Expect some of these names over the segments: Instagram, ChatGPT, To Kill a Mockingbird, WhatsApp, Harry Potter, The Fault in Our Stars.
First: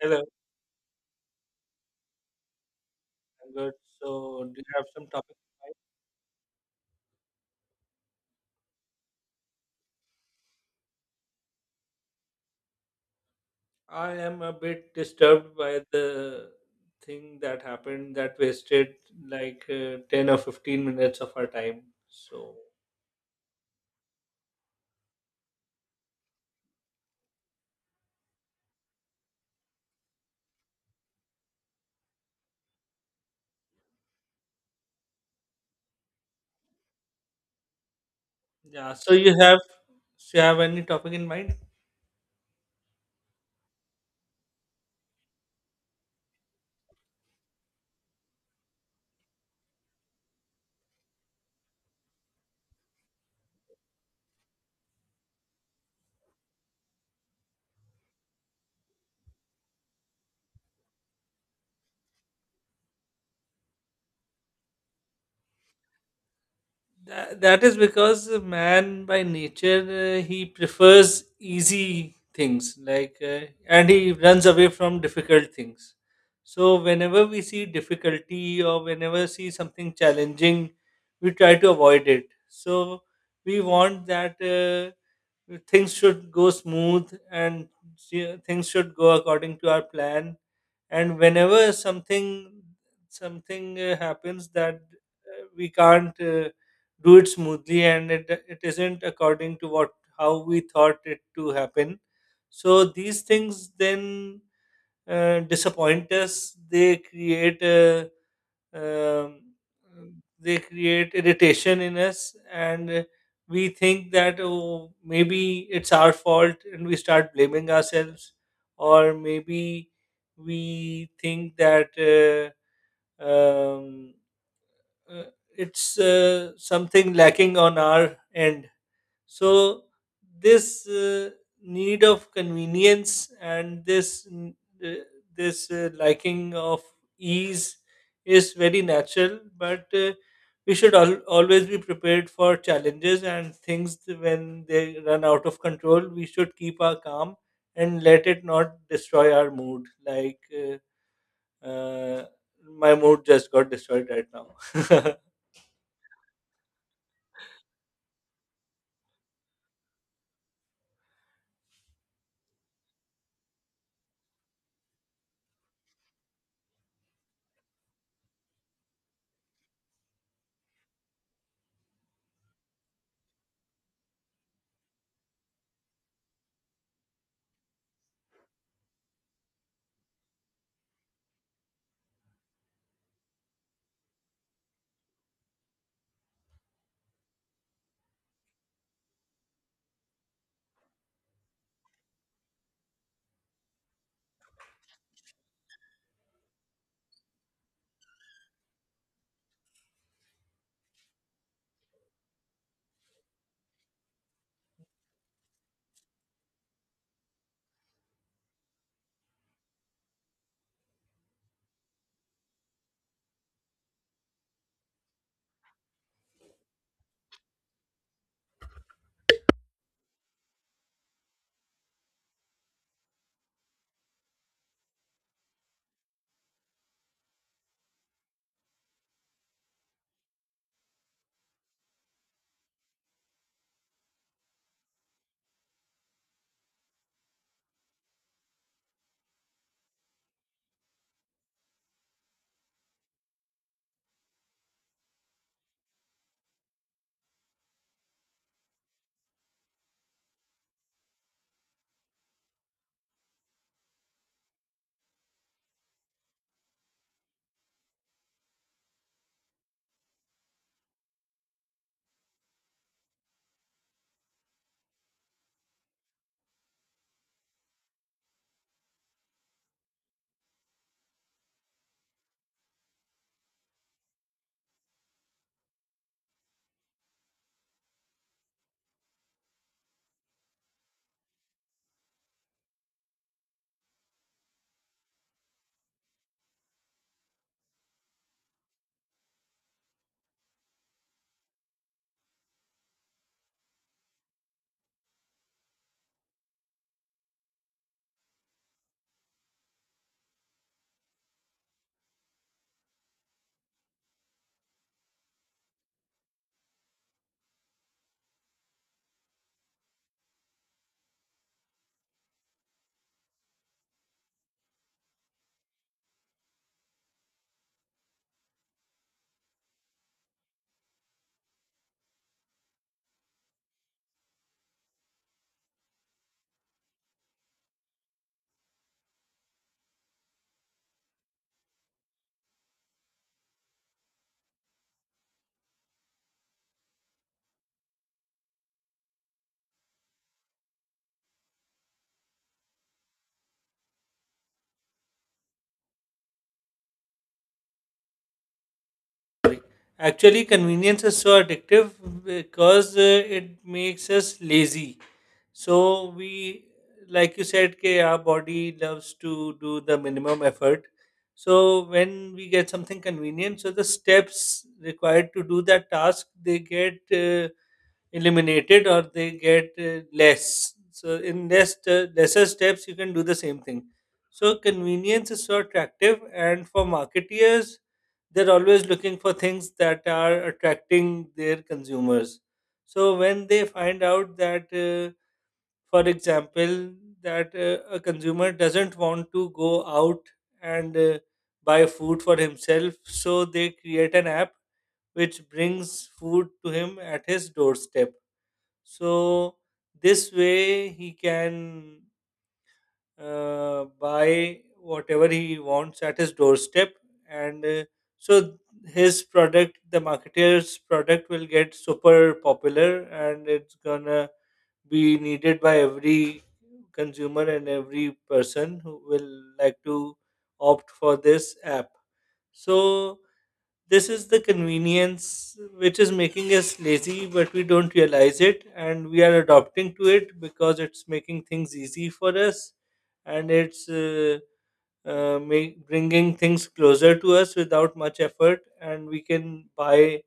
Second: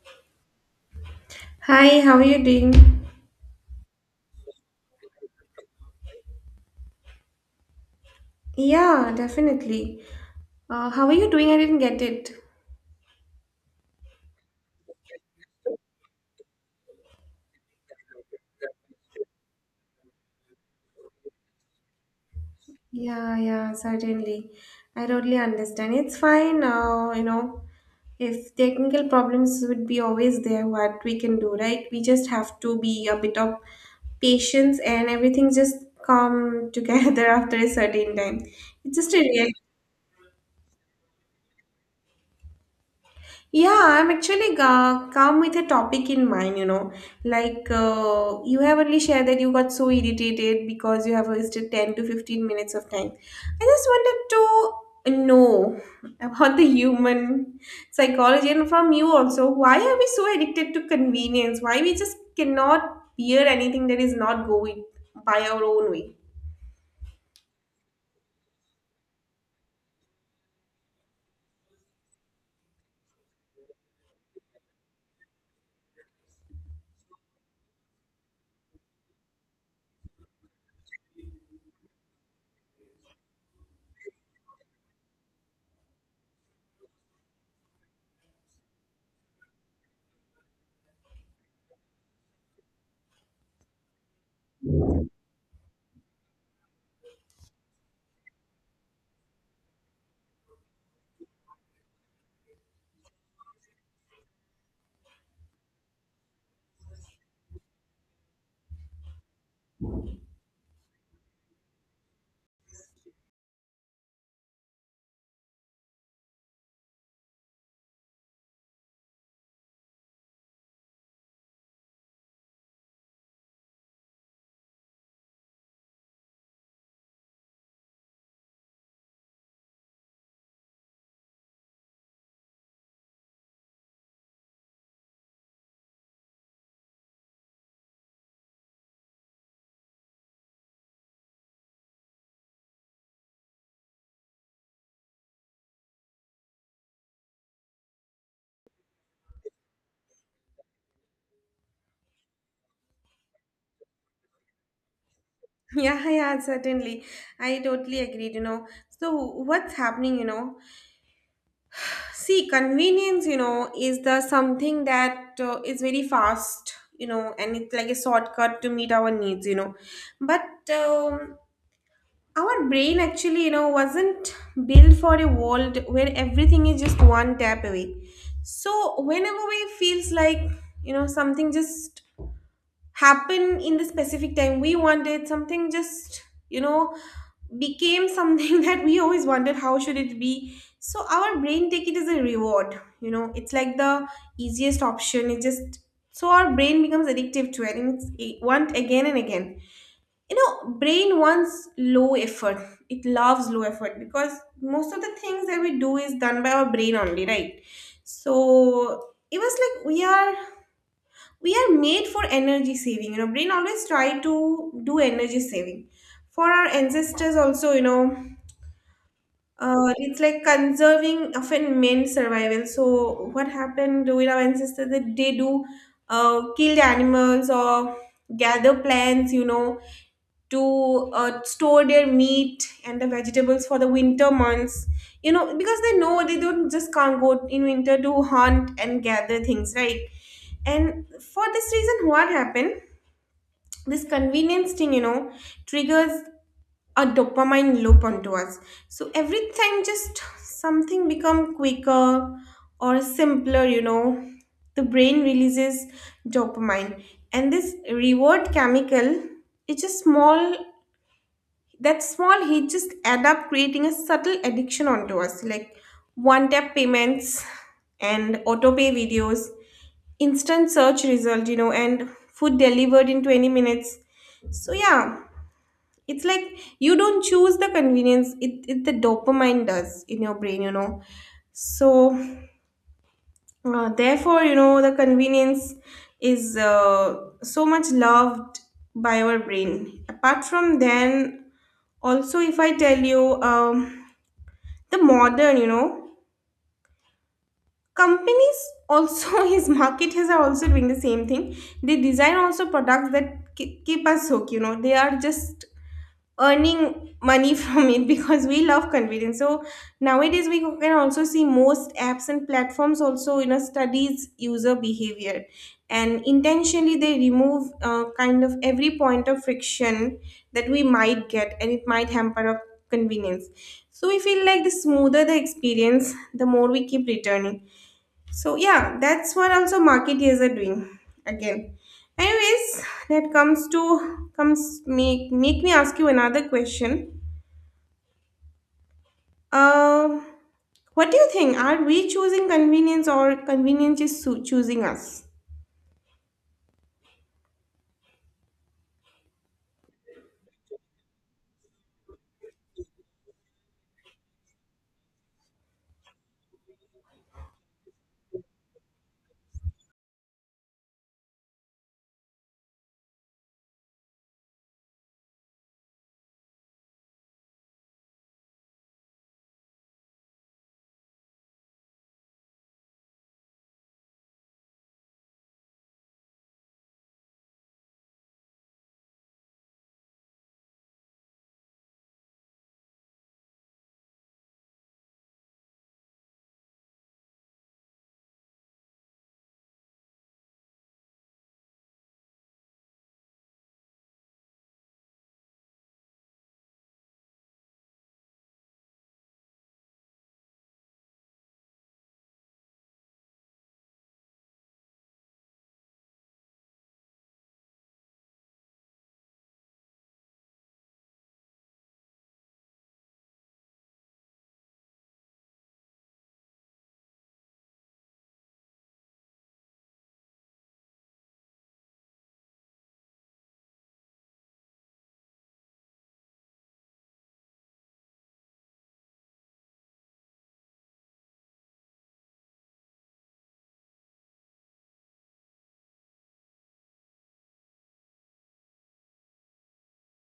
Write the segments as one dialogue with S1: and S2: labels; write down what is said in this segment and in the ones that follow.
S1: Hello,
S2: Hi, how are you doing?
S1: I'm good. So, do you have some topic?
S2: Yeah, definitely. How are you doing? I didn't get it.
S1: I am a bit disturbed by the thing that happened that wasted 10 or 15 minutes of our time. So,
S2: Yeah, yeah, certainly. I totally understand. It's fine now, you know. If technical problems would be always there, what we can do, right? We just have to be a bit of patience and everything just come together after a certain time.
S1: yeah.
S2: It's just a real.
S1: So you have any topic in mind?
S2: Yeah, I'm actually come with a topic in mind, you know. Like, you have only shared that you got so irritated because you have wasted 10 to 15 minutes of time. I just wanted to know about the human psychology and from you also. Why are we so addicted to convenience? Why we just cannot bear anything that is not going by our own way?
S1: That is because man by nature he prefers easy things and he runs away from difficult things. So whenever we see difficulty or whenever see something challenging, we try to avoid it. So we want that things should go smooth and things should go according to our plan, and whenever something happens that we can't do it smoothly, and it isn't according to what, how we thought it to happen. So these things then, disappoint us. They create a, um, they create irritation in us, and we think that, oh, maybe it's our fault and we start blaming ourselves, or maybe we think that um, uh, it's something lacking on our end. So this need of convenience and uh, this liking of ease is very natural, but we should always be prepared for challenges and things when they run out of control. We should keep our calm and let it not destroy our mood. Uh, my mood just got destroyed right now.
S2: Yeah, yeah, certainly. I totally agreed, you know. So, what's happening, you know? See, convenience, you know, is the something that is very fast, you know, and it's like a shortcut to meet our needs, you know. But um, our brain actually, you know, wasn't built for a world where everything is just one tap away. So whenever we feels like, you know, something just happen in the specific time, we wanted something just, you know, became something that we always wondered how should it be. So our brain take it as a reward, you know. It's like the easiest option it just. So our brain becomes addictive to it, and it want again and again. You know, brain wants low effort. It loves low effort because most of the things that we do is done by our brain only, right? So it was like we are made for energy saving, you know. Brain always try to do energy saving for our ancestors also, you know. It's like conserving often meant survival. So what happened with our ancestors that they do kill the animals or gather plants, you know, to store their meat and the vegetables for the winter months, you know, because they know they don't just can't go in winter to hunt and gather things, right? And for this reason, what happened, this convenience thing, you know, triggers a dopamine loop onto us. So every time just something become quicker or simpler, you know, the brain releases dopamine. And this reward chemical, it's a small, that small hit just add up, creating a subtle addiction onto us, like one tap payments and auto pay videos, instant search result, you know, and food delivered in 20 minutes. So yeah, it's like you don't choose the convenience, it the dopamine does in your brain, you know. So therefore, you know, the convenience is so much loved by our brain. Apart from then, also, if I tell you, the modern, you know, companies also his marketers are also doing the same thing. They design also products that keep us hooked, you know. They are just earning money from it because we love convenience. So nowadays we can also see most apps and platforms also, you know, studies user behavior, and intentionally they remove kind of every point of friction that we might get, and it might hamper our convenience. So we feel like the smoother the experience, the more we keep returning. So yeah, that's what also marketeers are doing again. Anyways, that comes make me ask you another question. Uh, what do you think? Are we choosing convenience or convenience is choosing us?
S1: Actually, convenience is so addictive because it makes us lazy. So we, like you said, कि our body loves to do the minimum effort. So when we get something convenient, so the steps required to do that task, they get eliminated or they get less. So in lesser steps, you can do the same thing. So convenience is so attractive, and for marketeers, they're always looking for things that are attracting their consumers. So when they find out that, for example, that a consumer doesn't want to go out and buy food for himself, so they create an app which brings food to him at his doorstep. So this way he can buy whatever he wants at his doorstep, and so his product, the marketer's product, will get super popular, and it's gonna be needed by every consumer and every person who will like to opt for this app. So this is the convenience which is making us lazy, but we don't realize it, and we are adopting to it because it's making things easy for us, and bringing things closer to us without much effort, and we can buy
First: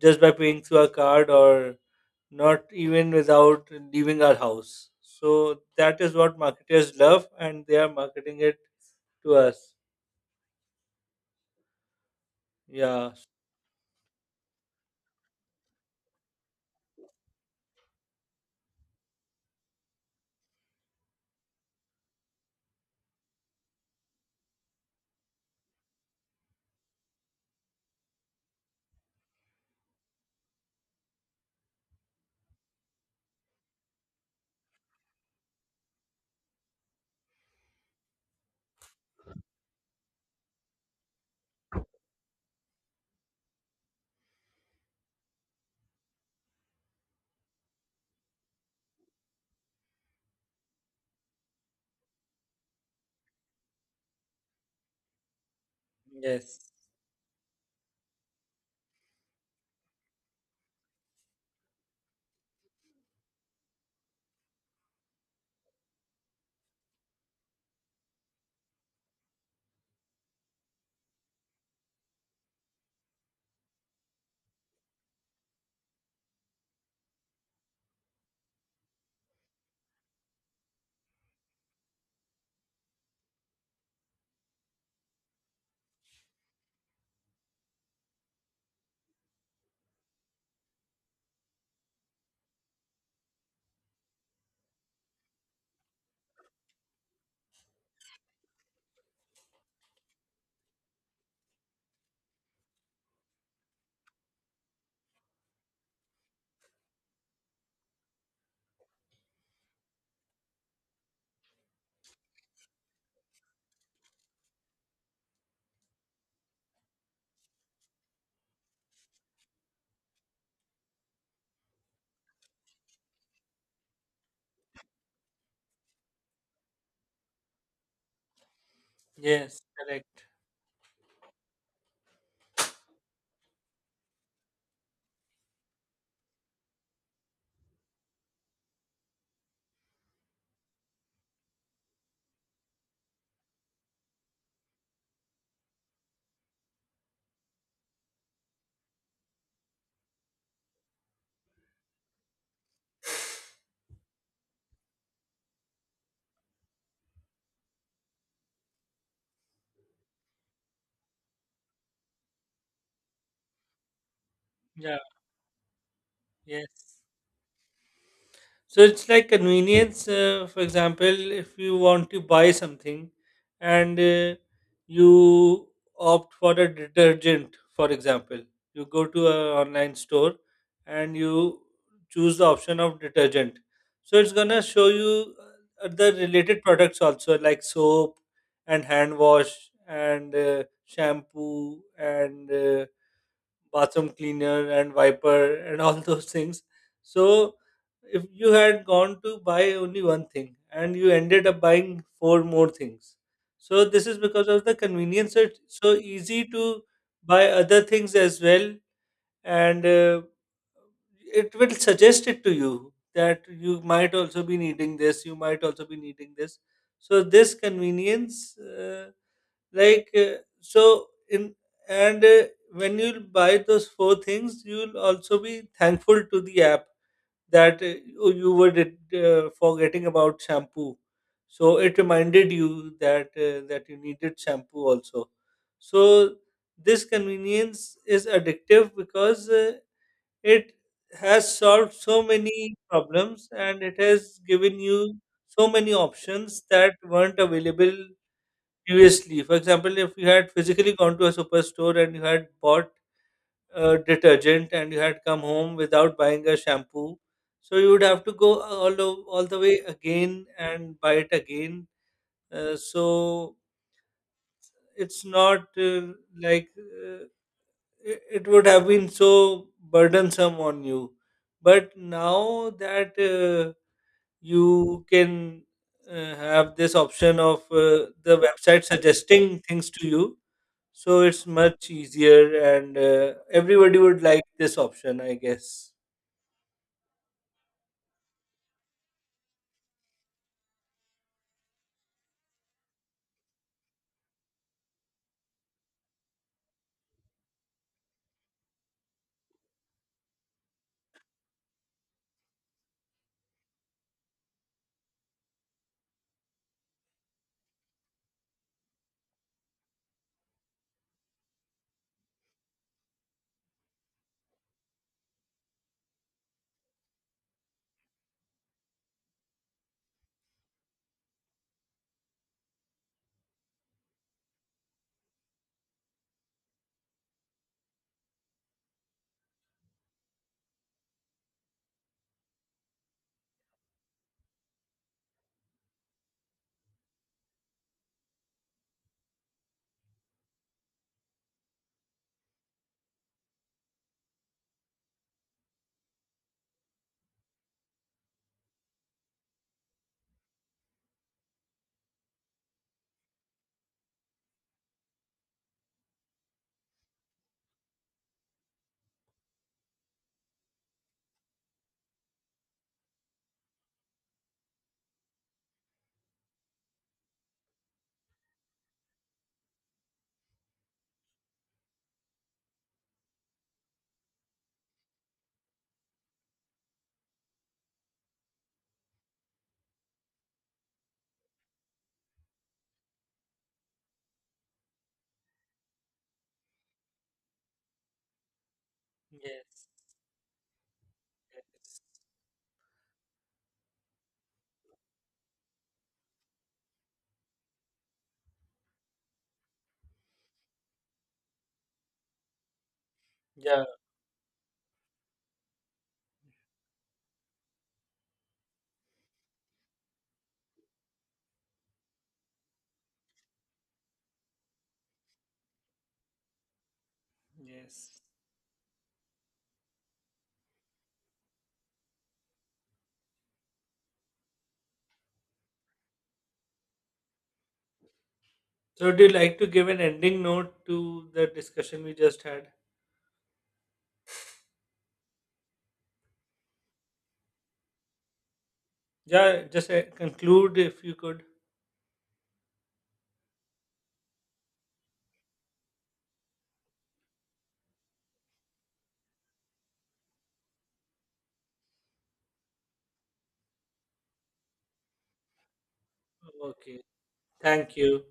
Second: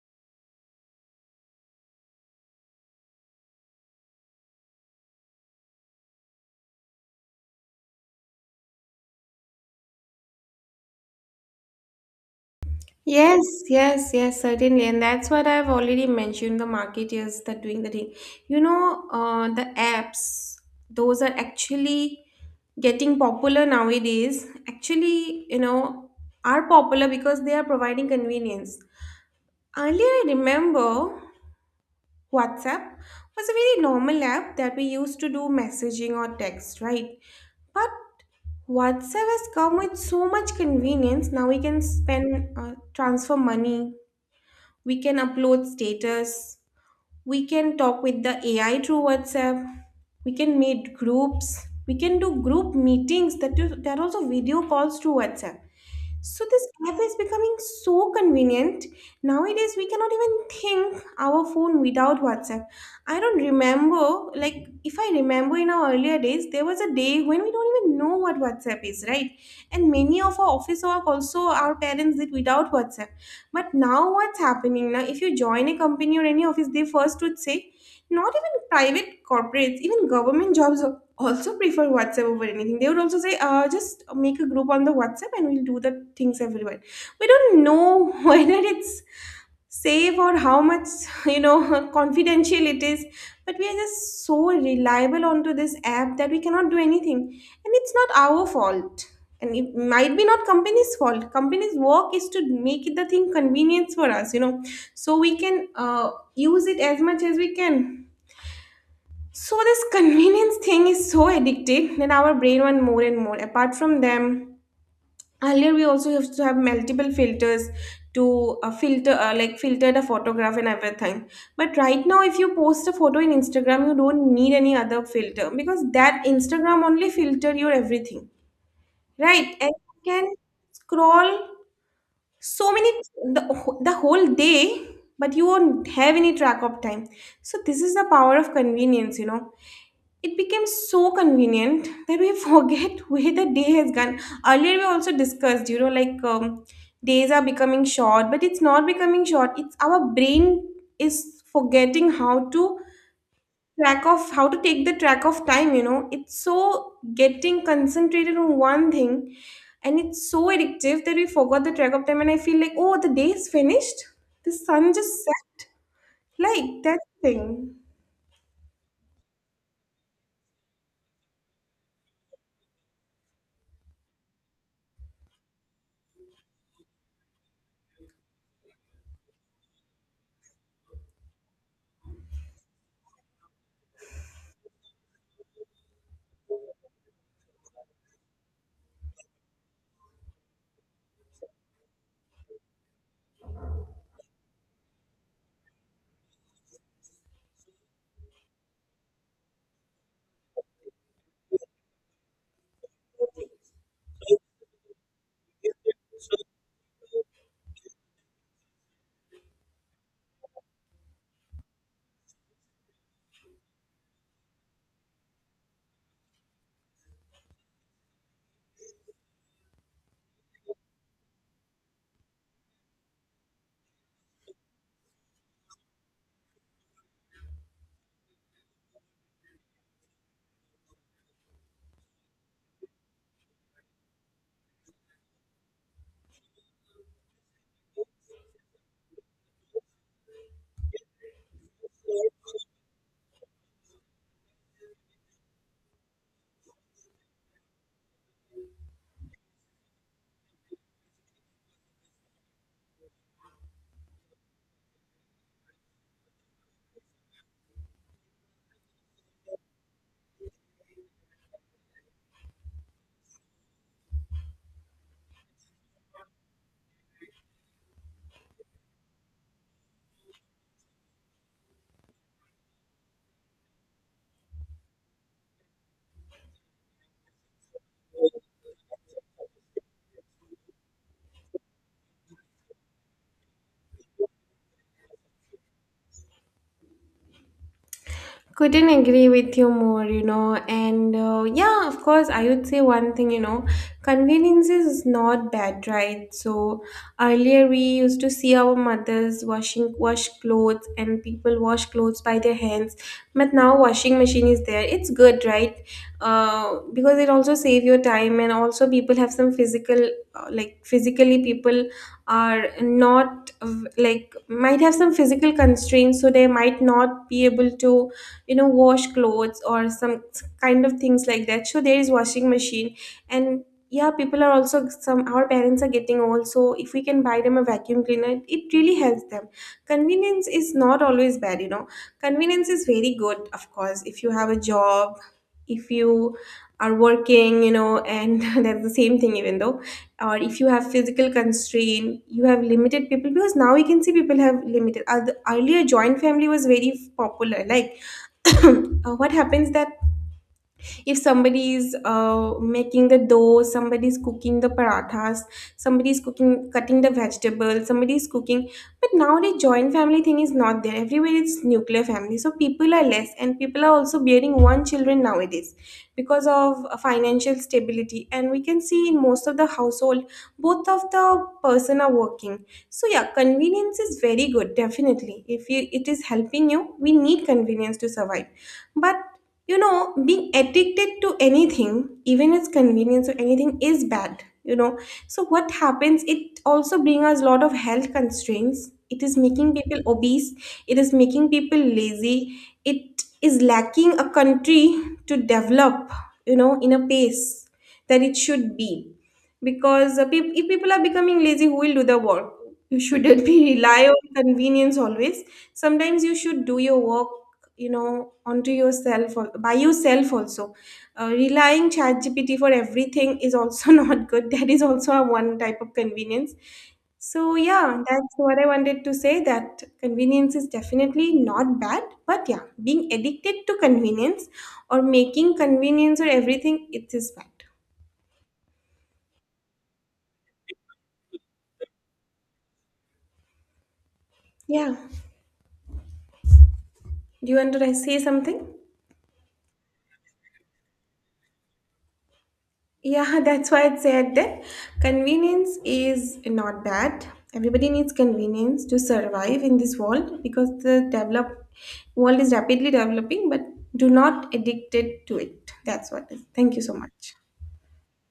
S1: just by paying through a card or not even without leaving our house. So that is what marketers love, and they are marketing it to us. Yeah.
S2: Yes, yes, certainly. And that's what I've already mentioned, the marketeers that doing the thing. You know, the apps, those are actually getting popular nowadays, actually, you know, are popular because they are providing convenience. Earlier I remember WhatsApp was a very normal app that we used to do messaging or text, right? But WhatsApp has come with so much convenience. Now we can spend, transfer money, we can upload status, we can talk with the AI through WhatsApp, we can meet groups, we can do group meetings, that is, there are also video calls through WhatsApp. So this
S1: Yes.
S2: app is becoming so convenient. Nowadays, we cannot even think our phone without WhatsApp. I don't remember, like, if I remember in our earlier days, there was a day when we don't even know what WhatsApp is, right? And many of our office work also our parents did without WhatsApp. But now, what's happening now? If you join a company or any office, they first would say, not even private corporates, even government jobs also prefer WhatsApp over anything. They would also say, just make a group on the WhatsApp and we'll do the things everywhere. We don't know whether it's safe or how much, you know, confidential it is, but we are just so reliable onto this app that we cannot do anything. And it's not our fault. And it might be not company's fault. Company's work is to make it the thing convenience for us, you know, so we can use it as much as we can. So this convenience thing is so addictive that our brain want more and more. Apart from them, earlier we also used to have multiple filters to filter, like filter the photograph and everything. But right now, if you post a photo in Instagram, you don't need any other filter because that Instagram only filter your everything, right?
S1: Yes.
S2: And you
S1: Correct.
S2: can scroll so many the, the whole day, but you won't have any track of time. So this is the power of convenience, you know. It became so convenient that we forget where the day has gone. Earlier we also discussed, you know, like, days are becoming short, but it's not becoming short, it's our brain is forgetting how to track of, how to take the track of time, you know. It's so getting concentrated on one thing, and it's so addictive that we forgot the track of time, and I feel like, oh, the day is finished, the sun
S1: Yeah.
S2: just set, like that
S1: Yes.
S2: thing.
S1: So it's like convenience. For example, if you want to buy something and you opt for a detergent, for example, you go to an online store and you choose the option of detergent. So it's gonna show you the related products also, like soap and hand wash and shampoo and bathroom cleaner and wiper and all those things. So if you had gone to buy only one thing and you ended up buying four more things. So this is because of the convenience. So it's so easy to buy other things as well, and it will suggest it to you that you might also be needing this. You might also be needing this. So this convenience. Like so in and When you'll buy those four things, you'll also be thankful to the app that you you were did, forgetting about shampoo. So it reminded you that that you needed shampoo also. So this convenience is addictive because it has solved so many problems, and it has given you so many options that weren't available previously. For example, if you had physically gone to a superstore and you had bought a detergent and you had come home without buying a shampoo, so you would have to go all the way again and buy it again. So it's not like uh, it would have been so burdensome on you. But now that you can have this option of the website suggesting things to you. So it's much easier, and everybody would like this option, I guess.
S2: Couldn't agree with you more, you know. And yeah, of course, I would say one thing, you know, convenience is not bad, right? So earlier we used to see our mothers washing, wash clothes, and people wash clothes by their hands. But now washing machine is there, it's good, right? Because it also save your time, and also people have some physical, like physically people are not like, might have some physical constraints, so they might not be able to, you know, wash clothes or some kind of things like that, so there is washing machine. And yeah, people are also some, our parents are getting old, so if we can buy them a vacuum cleaner, it really helps them. Convenience is not always bad, you know. Convenience is very good, of course, if you have a job, if you are working, you know, and that's the same thing, even though, or if you have physical constraint, you have limited people, because now we can see people have limited. The earlier joint family was very popular, like, uh, what happens that if somebody is making the dough, somebody is cooking the parathas, somebody is cooking, cutting the vegetables, somebody is cooking, but nowadays joint family thing is not there everywhere, it's nuclear family, so people are less, and people are also bearing one children nowadays because of financial stability, and we can see in most of the household both of the person are working. So yeah, convenience is very good definitely if you, it is helping you, we need convenience to survive. But you know, being addicted to anything, even its convenience or anything, is bad. You know, so what happens? It also brings us a lot of health constraints. It is making
S1: Yes.
S2: people obese. It is making people
S1: Yes.
S2: lazy. It is lacking a country to develop. You know, in a pace that it should be, because if people are becoming lazy, who will do the work? You shouldn't be
S1: Yeah.
S2: rely on convenience always. Sometimes you should do your work, you know, onto yourself or by yourself also. Relying ChatGPT for everything is also not good, that is also a one type of convenience. So yeah,
S1: Yes.
S2: that's what I wanted to say, that convenience is definitely not bad, but yeah, being addicted to convenience or making convenience or everything, it is bad.
S1: So, do you like to give an ending note to the discussion we just had?
S2: Yeah, do you want to say something?
S1: Yeah. Just conclude if you could.
S2: Yeah, that's why I said that convenience is not bad. Everybody needs convenience to survive in this world because the develop world is rapidly developing, but do not addicted to it. That's what it is. Thank you so
S1: Okay,
S2: much.
S1: thank you.